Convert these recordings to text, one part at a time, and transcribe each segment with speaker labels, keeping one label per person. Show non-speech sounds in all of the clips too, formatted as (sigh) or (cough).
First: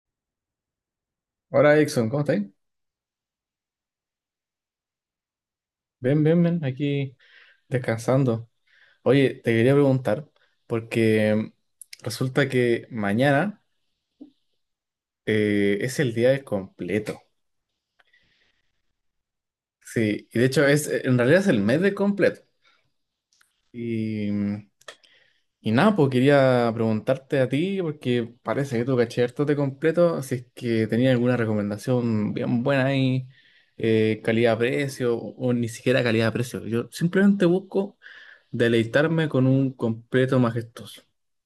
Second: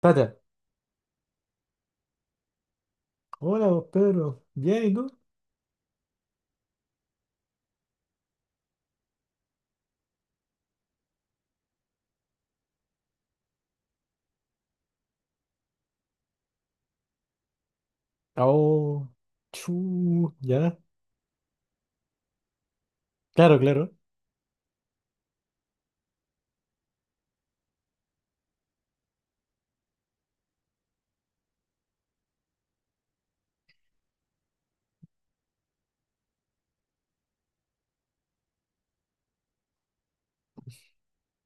Speaker 1: Tata,
Speaker 2: Hola, Exxon, ¿cómo estáis?
Speaker 1: hola vos, Pedro, bien, ¿y tú?
Speaker 2: Ven, ven, ven, aquí. Descansando. Oye, te quería preguntar, porque resulta que mañana es el día del completo.
Speaker 1: Oh,
Speaker 2: Sí,
Speaker 1: chu,
Speaker 2: y de hecho
Speaker 1: ya,
Speaker 2: es, en realidad es el mes del completo.
Speaker 1: claro, claro,
Speaker 2: Y nada, pues quería preguntarte a ti, porque parece que tú caché harto de completo, si es que tenías alguna recomendación bien buena ahí, calidad-precio, o ni siquiera calidad-precio. Yo simplemente busco deleitarme con un completo majestuoso.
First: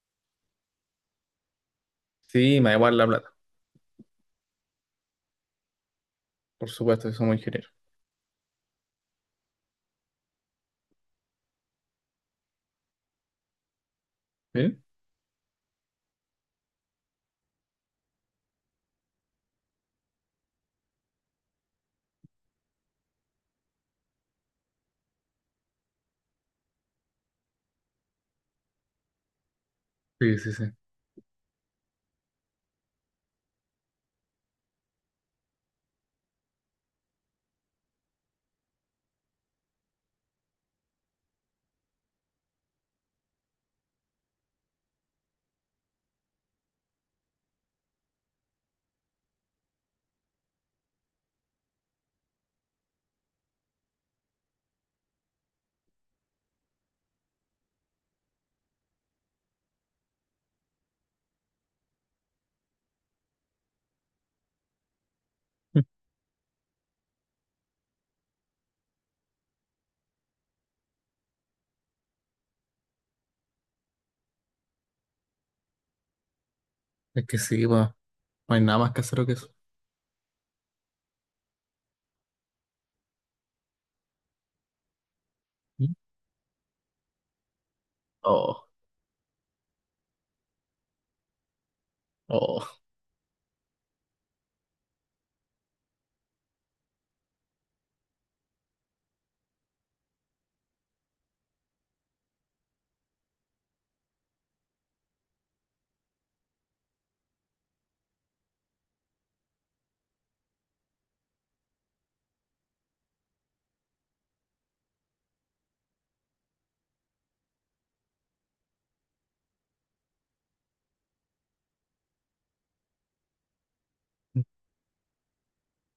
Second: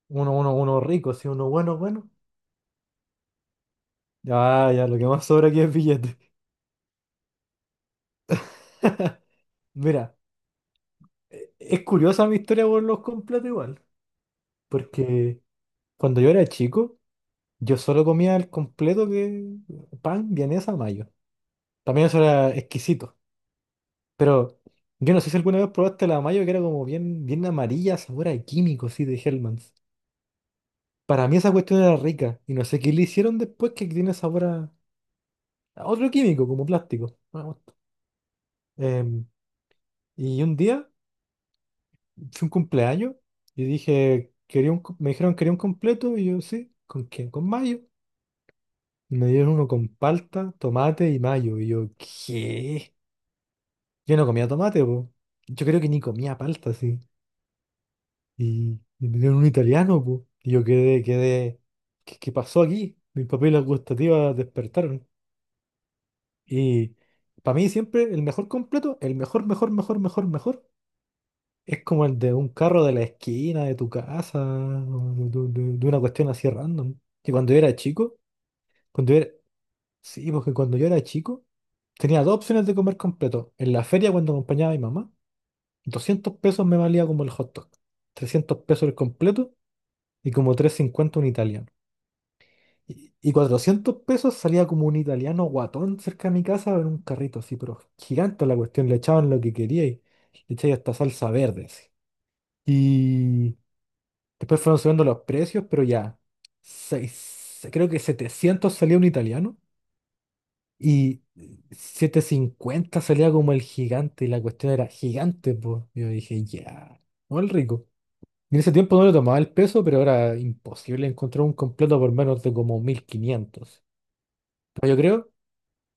Speaker 1: uno rico, sí, uno bueno, bueno,
Speaker 2: Sí, me da igual la plata.
Speaker 1: ya, ya, lo que más sobra aquí es billete.
Speaker 2: Por supuesto que somos ingenieros.
Speaker 1: (laughs) Mira, es curiosa mi historia por los completos igual,
Speaker 2: ¿Eh?
Speaker 1: porque cuando yo era chico, yo solo comía el completo que pan, vienesa, mayo, también eso era exquisito. Pero yo no sé si alguna vez probaste la mayo que era como bien, bien amarilla, sabor a químico, sí, de Hellman.
Speaker 2: Sí, sí, sí.
Speaker 1: Para mí esa cuestión era rica y no sé qué le hicieron después, que tiene sabor a otro químico, como plástico. Una bosta. Em, y un día fue un cumpleaños y dije, quería un, me dijeron, quería un completo, y yo sí, ¿con quién? Con mayo. Y me dieron uno con palta, tomate y mayo. Y yo, ¿qué? Yo no comía tomate, po. Yo creo que ni comía palta, sí. Y me dieron un italiano, po. Y yo quedé. ¿Qué pasó aquí? Mis papilas gustativas despertaron.
Speaker 2: (laughs)
Speaker 1: Y para mí siempre el mejor completo, el mejor, mejor, mejor, mejor, mejor, es como el de un carro de la esquina de tu casa, o de una cuestión así random.
Speaker 2: Es
Speaker 1: Que
Speaker 2: que
Speaker 1: cuando yo
Speaker 2: sí,
Speaker 1: era
Speaker 2: bueno,
Speaker 1: chico,
Speaker 2: no hay nada más
Speaker 1: cuando yo
Speaker 2: casero
Speaker 1: era-
Speaker 2: que eso.
Speaker 1: sí, porque cuando yo era chico, tenía dos opciones de comer completo. En la feria, cuando acompañaba a mi mamá,
Speaker 2: ¿Mm?
Speaker 1: 200 pesos me valía como el hot dog, trescientos
Speaker 2: Oh,
Speaker 1: pesos el completo y como 350 un italiano.
Speaker 2: oh.
Speaker 1: Y 400 pesos salía como un italiano guatón cerca de mi casa en un carrito así, pero gigante la cuestión, le echaban lo que quería y le echaban hasta salsa verde. Así. Y después fueron subiendo los precios, pero ya, creo que 700 salía un italiano y 750 salía como el gigante, y la cuestión era gigante, pues. Yo dije, ya, no el rico. Y en ese tiempo no le tomaba el peso, pero era imposible encontrar un completo por menos de como 1500. Pero yo creo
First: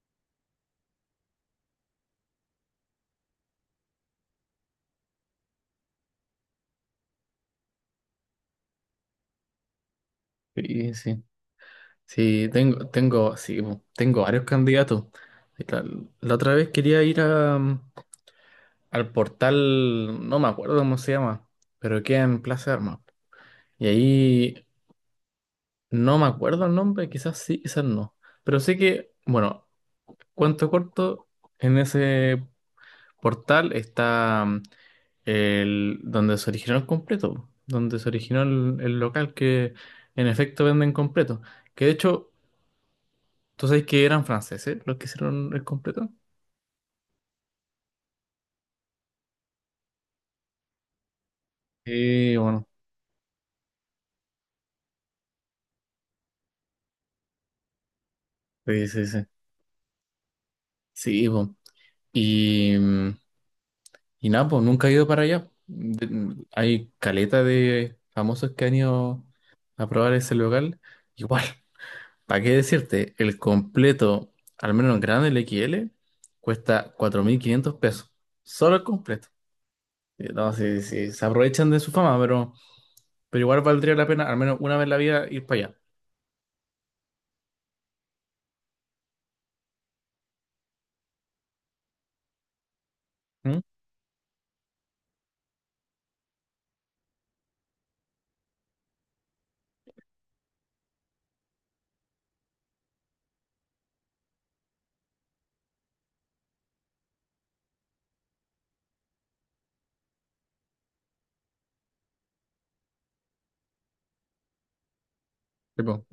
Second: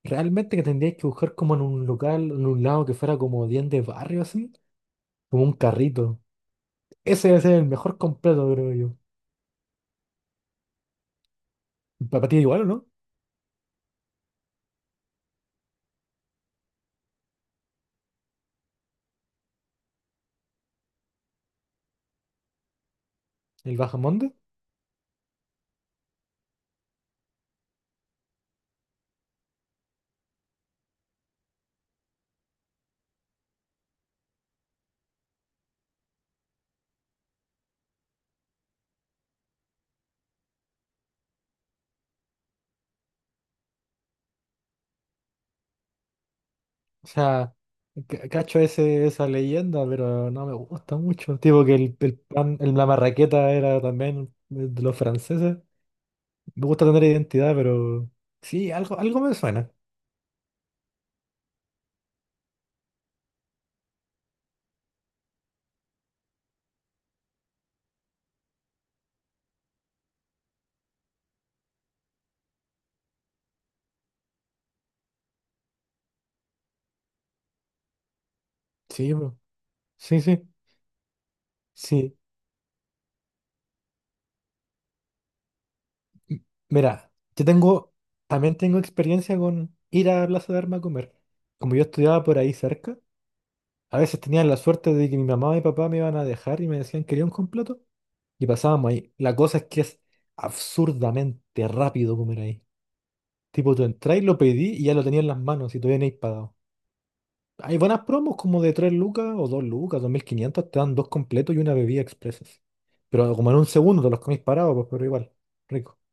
Speaker 1: realmente que tendríais que buscar como en un local, en un lado que fuera como bien de barrio, así, como un carrito. Ese debe ser el mejor completo, creo yo.
Speaker 2: Sí, sí.
Speaker 1: Para ti
Speaker 2: Sí,
Speaker 1: igual, ¿o no?
Speaker 2: tengo, sí, po, tengo varios candidatos. La la otra vez quería ir a, al portal, no me acuerdo cómo se llama, pero queda en Plaza de Armas.
Speaker 1: El
Speaker 2: Y
Speaker 1: Bajamonde.
Speaker 2: ahí no me acuerdo el nombre, quizás sí, quizás no. Pero sé que, bueno, cuento corto, en ese portal está, el donde se originó el completo, donde se originó el local que en efecto venden completo. Que de hecho, tú sabes que eran franceses los que hicieron el completo.
Speaker 1: O sea, cacho ese, esa leyenda, pero no me gusta mucho. Tipo que el
Speaker 2: Sí,
Speaker 1: pan,
Speaker 2: bueno,
Speaker 1: la marraqueta era también de los franceses. Me gusta tener identidad, pero sí,
Speaker 2: sí,
Speaker 1: algo,
Speaker 2: sí,
Speaker 1: algo
Speaker 2: sí.
Speaker 1: me suena.
Speaker 2: Sí, po. Y, y nada, pues nunca he ido para allá. De- hay caleta de famosos que han ido a probar ese local. Igual. ¿Para qué decirte? El completo, al menos en grande, el XL, cuesta 4.500 pesos. Solo el
Speaker 1: Sí,
Speaker 2: completo.
Speaker 1: bro. Sí, sí.
Speaker 2: No, si se aprovechan de su
Speaker 1: Sí.
Speaker 2: fama, pero igual valdría la pena, al menos una vez en la vida, ir para allá.
Speaker 1: Mira, también tengo experiencia con ir a Plaza de Armas a comer. Como yo estudiaba por ahí cerca,
Speaker 2: ¿Mm?
Speaker 1: a veces tenía la suerte de que mi mamá y mi papá me iban a dejar y me decían, ¿quería un completo? Y pasábamos ahí. La cosa es que es absurdamente rápido comer ahí. Tipo, tú entrás y lo pedí y ya lo tenía en las manos y todavía no hay pagado. Hay buenas promos como de 3 lucas o 2 lucas, 2500 te dan dos completos y una bebida, expresas. Pero como en un segundo te los comís parados, pues, pero igual, rico.
Speaker 2: Tipo,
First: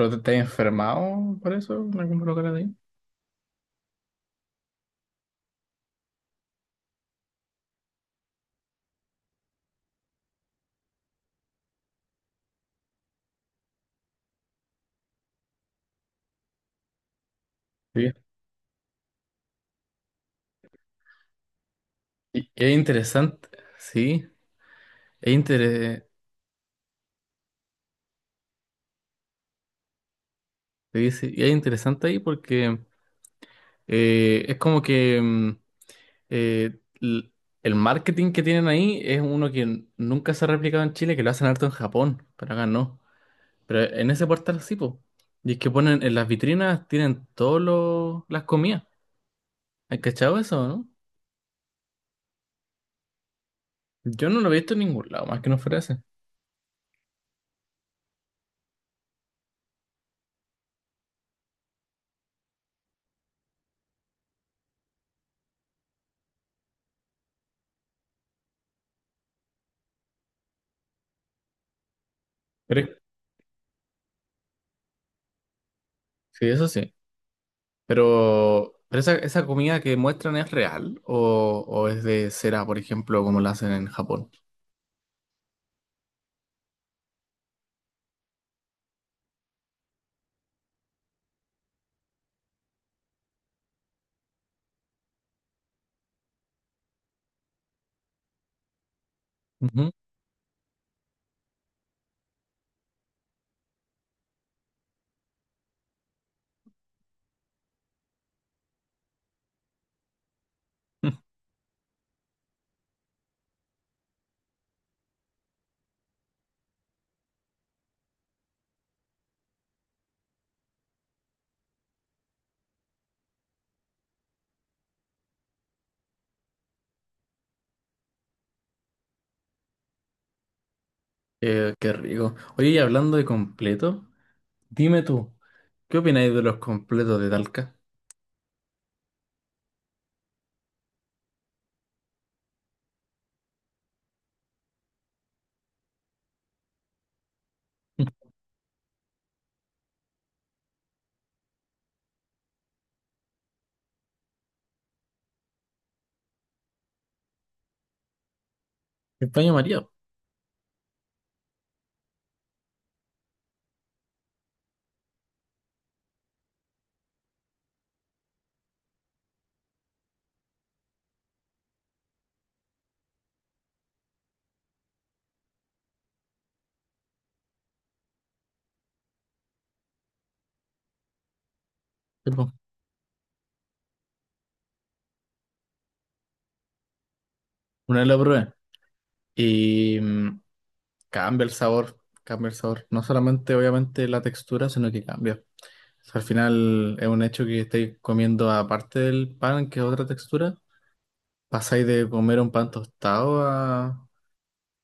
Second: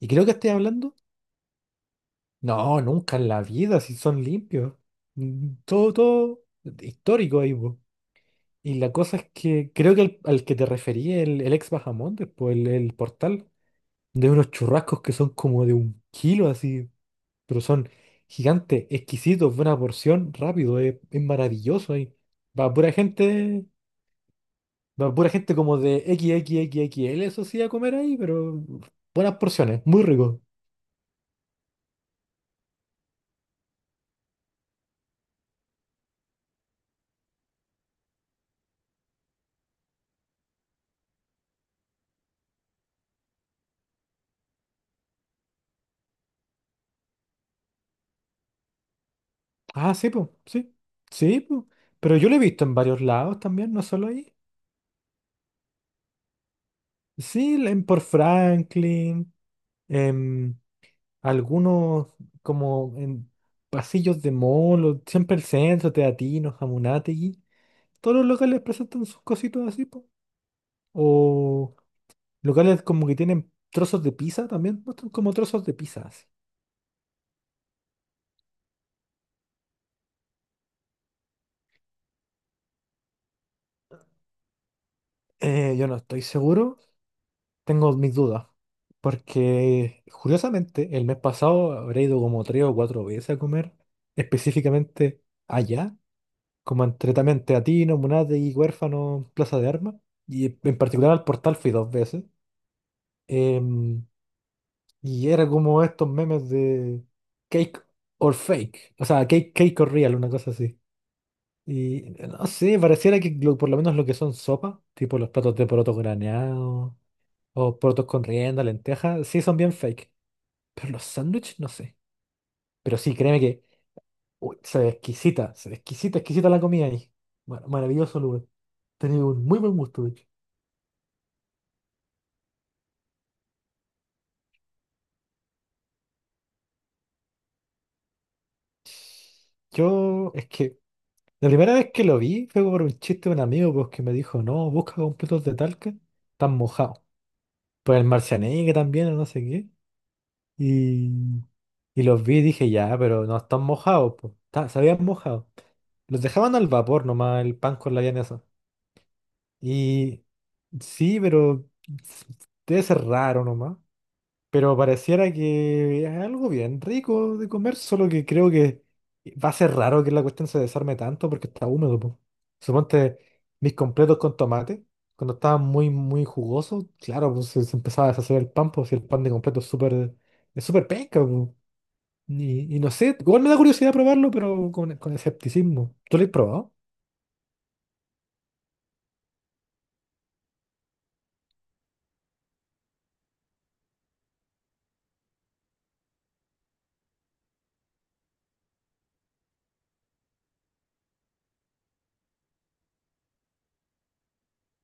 Speaker 1: Y
Speaker 2: te,
Speaker 1: creo que
Speaker 2: te
Speaker 1: estoy hablando.
Speaker 2: enfermado por eso en algún lugar ahí?
Speaker 1: No, nunca en la vida, si son limpios. Todo histórico ahí, po. Y la cosa es que creo que al que te referí, el ex Bajamontes, pues el portal, de unos churrascos que son como de un kilo así, pero son
Speaker 2: Sí.
Speaker 1: gigantes, exquisitos, buena porción, rápido, es maravilloso ahí.
Speaker 2: Y es
Speaker 1: Va pura
Speaker 2: interesante,
Speaker 1: gente,
Speaker 2: sí,
Speaker 1: va pura
Speaker 2: es,
Speaker 1: gente como de XXXXL, eso sí, a comer ahí, pero buenas porciones, muy rico.
Speaker 2: sí, sí, y es interesante ahí porque es como que, eh, l- el marketing que tienen ahí es uno que nunca se ha replicado en Chile, que lo hacen harto en Japón, pero acá no. Pero en ese portal sí, po. Y es que ponen en las vitrinas, tienen todas las comidas.
Speaker 1: Ah,
Speaker 2: ¿Has
Speaker 1: sí, pues,
Speaker 2: cachado eso,
Speaker 1: sí.
Speaker 2: no?
Speaker 1: Sí, pues. Pero yo lo he visto en varios lados también, no solo
Speaker 2: Yo
Speaker 1: ahí.
Speaker 2: no lo he visto en ningún lado, más que no fuera ese.
Speaker 1: Sí, en por Franklin, en algunos, como en pasillos de mall, siempre el centro, Teatinos, Jamunategui. Todos los locales presentan sus cositas así, pues. O
Speaker 2: Pero,
Speaker 1: locales como que tienen trozos de pizza también, muestran como trozos de pizza así.
Speaker 2: sí, eso sí. ¿Pero esa comida que muestran es real o es de cera, por ejemplo, como la hacen en Japón?
Speaker 1: Yo no estoy seguro. Tengo mis dudas, porque curiosamente el mes pasado habré ido como 3 o 4 veces a comer, específicamente allá, como entre también Teatino, Munate y Huérfano, Plaza de
Speaker 2: Ujú.
Speaker 1: Armas, y en particular al Portal fui 2 veces. em, y era como estos memes de cake or fake, o sea, cake, cake or real, una cosa así.
Speaker 2: (laughs)
Speaker 1: Y no sé, pareciera que por lo menos lo que son sopas, tipo los platos de porotos graneados o porotos con rienda, lentejas, sí son bien fake. Pero los sándwiches, no sé. Pero sí, créeme que uy, se ve exquisita, exquisita la comida ahí. Maravilloso lugar. Tenía un muy buen gusto, de hecho.
Speaker 2: Qué rico. Oye, y hablando de completo. Dime tú, ¿qué opináis de los completos de Talca?
Speaker 1: Yo, es que la primera vez que lo vi fue por un chiste de un amigo, pues, que me dijo, no, busca completos de Talca, están mojados. Pues el
Speaker 2: (laughs)
Speaker 1: Marcianeque también, o no sé qué. Y, y los vi y dije, ya, pero no están mojados, pues. Se habían mojado. Los dejaban al vapor nomás el pan con la eso.
Speaker 2: El paño María,
Speaker 1: Y sí, pero s- debe ser raro nomás. Pero pareciera que es algo bien rico de comer, solo que creo que va a ser raro que la cuestión se desarme tanto porque está húmedo, po. Suponte mis completos con tomate, cuando estaban muy, muy jugosos, claro, pues se empezaba a deshacer el pan, pues si el pan de completo es súper, penca, po.
Speaker 2: sí, po.
Speaker 1: Y no sé, igual me da curiosidad probarlo, pero con escepticismo. ¿Tú lo has probado?
Speaker 2: Una vez lo probé y, cambia el sabor, cambia el sabor. No solamente, obviamente, la textura, sino que cambia. O sea, al final es un hecho que estáis comiendo, aparte del pan, que es otra textura, pasáis de comer un pan tostado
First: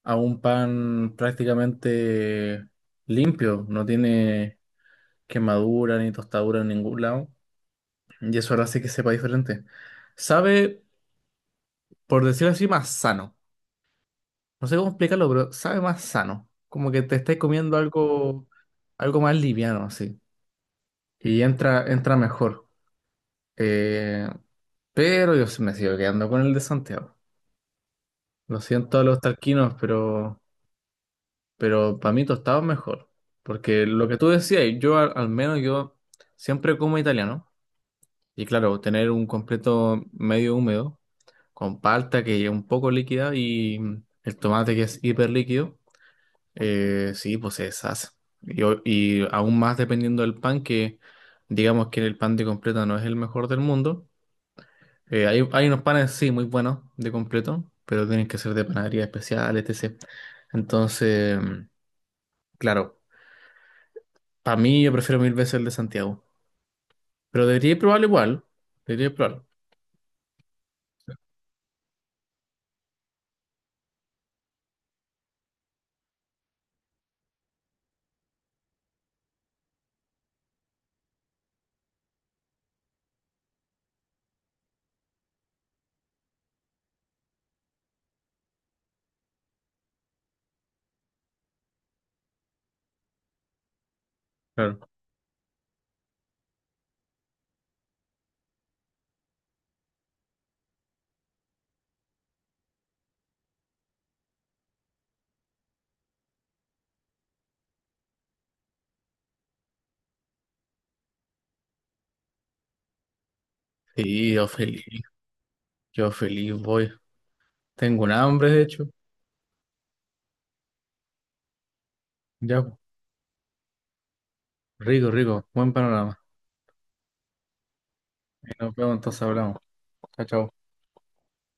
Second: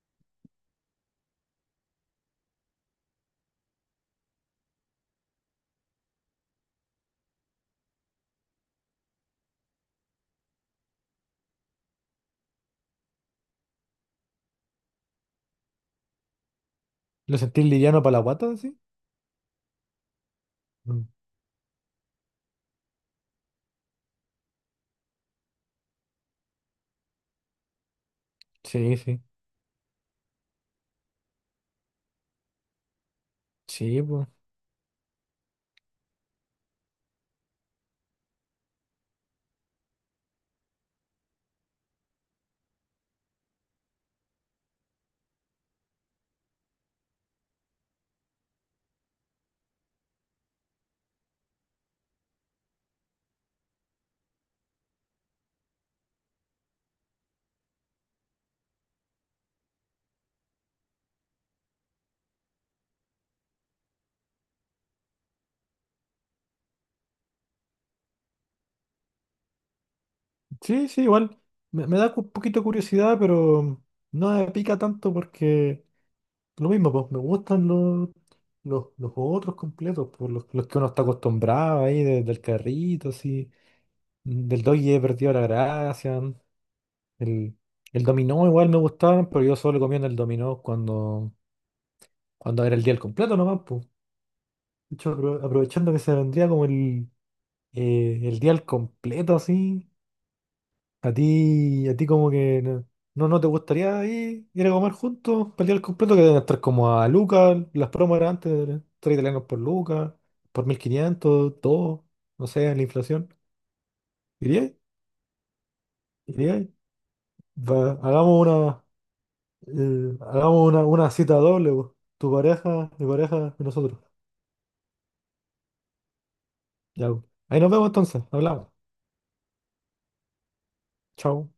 Speaker 2: a un pan prácticamente limpio. No tiene quemadura ni tostadura en ningún lado. Y eso ahora sí que sepa diferente. Sabe, por decirlo así, más sano. No sé cómo explicarlo, pero sabe más sano. Como que te estáis
Speaker 1: ¿Lo sentís
Speaker 2: comiendo
Speaker 1: liviano para la
Speaker 2: algo,
Speaker 1: guata, así?
Speaker 2: algo más liviano, así.
Speaker 1: Mm,
Speaker 2: Y entra, entra mejor. Eh, pero yo sí me sigo quedando con el de Santiago. Lo
Speaker 1: sí,
Speaker 2: siento a los
Speaker 1: sí,
Speaker 2: talquinos, pero para mí tostado es mejor. Porque
Speaker 1: sí,
Speaker 2: lo que
Speaker 1: pues.
Speaker 2: tú decías, yo al, al menos yo siempre como italiano. Y claro, tener un completo medio húmedo, con palta que es un poco líquida y el tomate que es hiper líquido. Sí, pues es sas. Y, y aún más dependiendo del pan, que digamos que el pan de completo no es el mejor del mundo. Hay, hay unos panes, sí, muy buenos de completo, pero tienen que ser de panadería especial, etc. Entonces, claro, para mí yo prefiero 1000 veces el de Santiago. Pero debería probarlo igual. Debería probarlo.
Speaker 1: Sí, sí, igual. Me da un poquito de curiosidad, pero no me pica tanto porque lo mismo, pues me gustan los otros completos, por los que uno está acostumbrado ahí, del carrito, así. Del doggy he perdido la gracia. El, el dominó igual me gustaban, pero yo solo comía en el dominó cuando era el día al completo nomás, pues.
Speaker 2: Claro.
Speaker 1: De hecho, aprovechando que se vendría como el día al completo, así. A ti como que no te gustaría ir a comer juntos, para el día del completo, que deben estar como a Lucas, las promos eran antes, tres italianos por Lucas, por 1500 todo, no sé, la inflación.
Speaker 2: Sí, yo
Speaker 1: ¿Iríais?
Speaker 2: feliz. Yo feliz
Speaker 1: ¿Iríais?
Speaker 2: voy.
Speaker 1: Va,
Speaker 2: Tengo un hambre, de hecho.
Speaker 1: hagamos una cita doble, po. Tu
Speaker 2: Ya,
Speaker 1: pareja, mi pareja y nosotros.
Speaker 2: rico, rico. Buen panorama.
Speaker 1: Ya, po. Ahí nos vemos entonces, hablamos.
Speaker 2: Nos vemos, entonces hablamos. Chao, chao.
Speaker 1: Chao.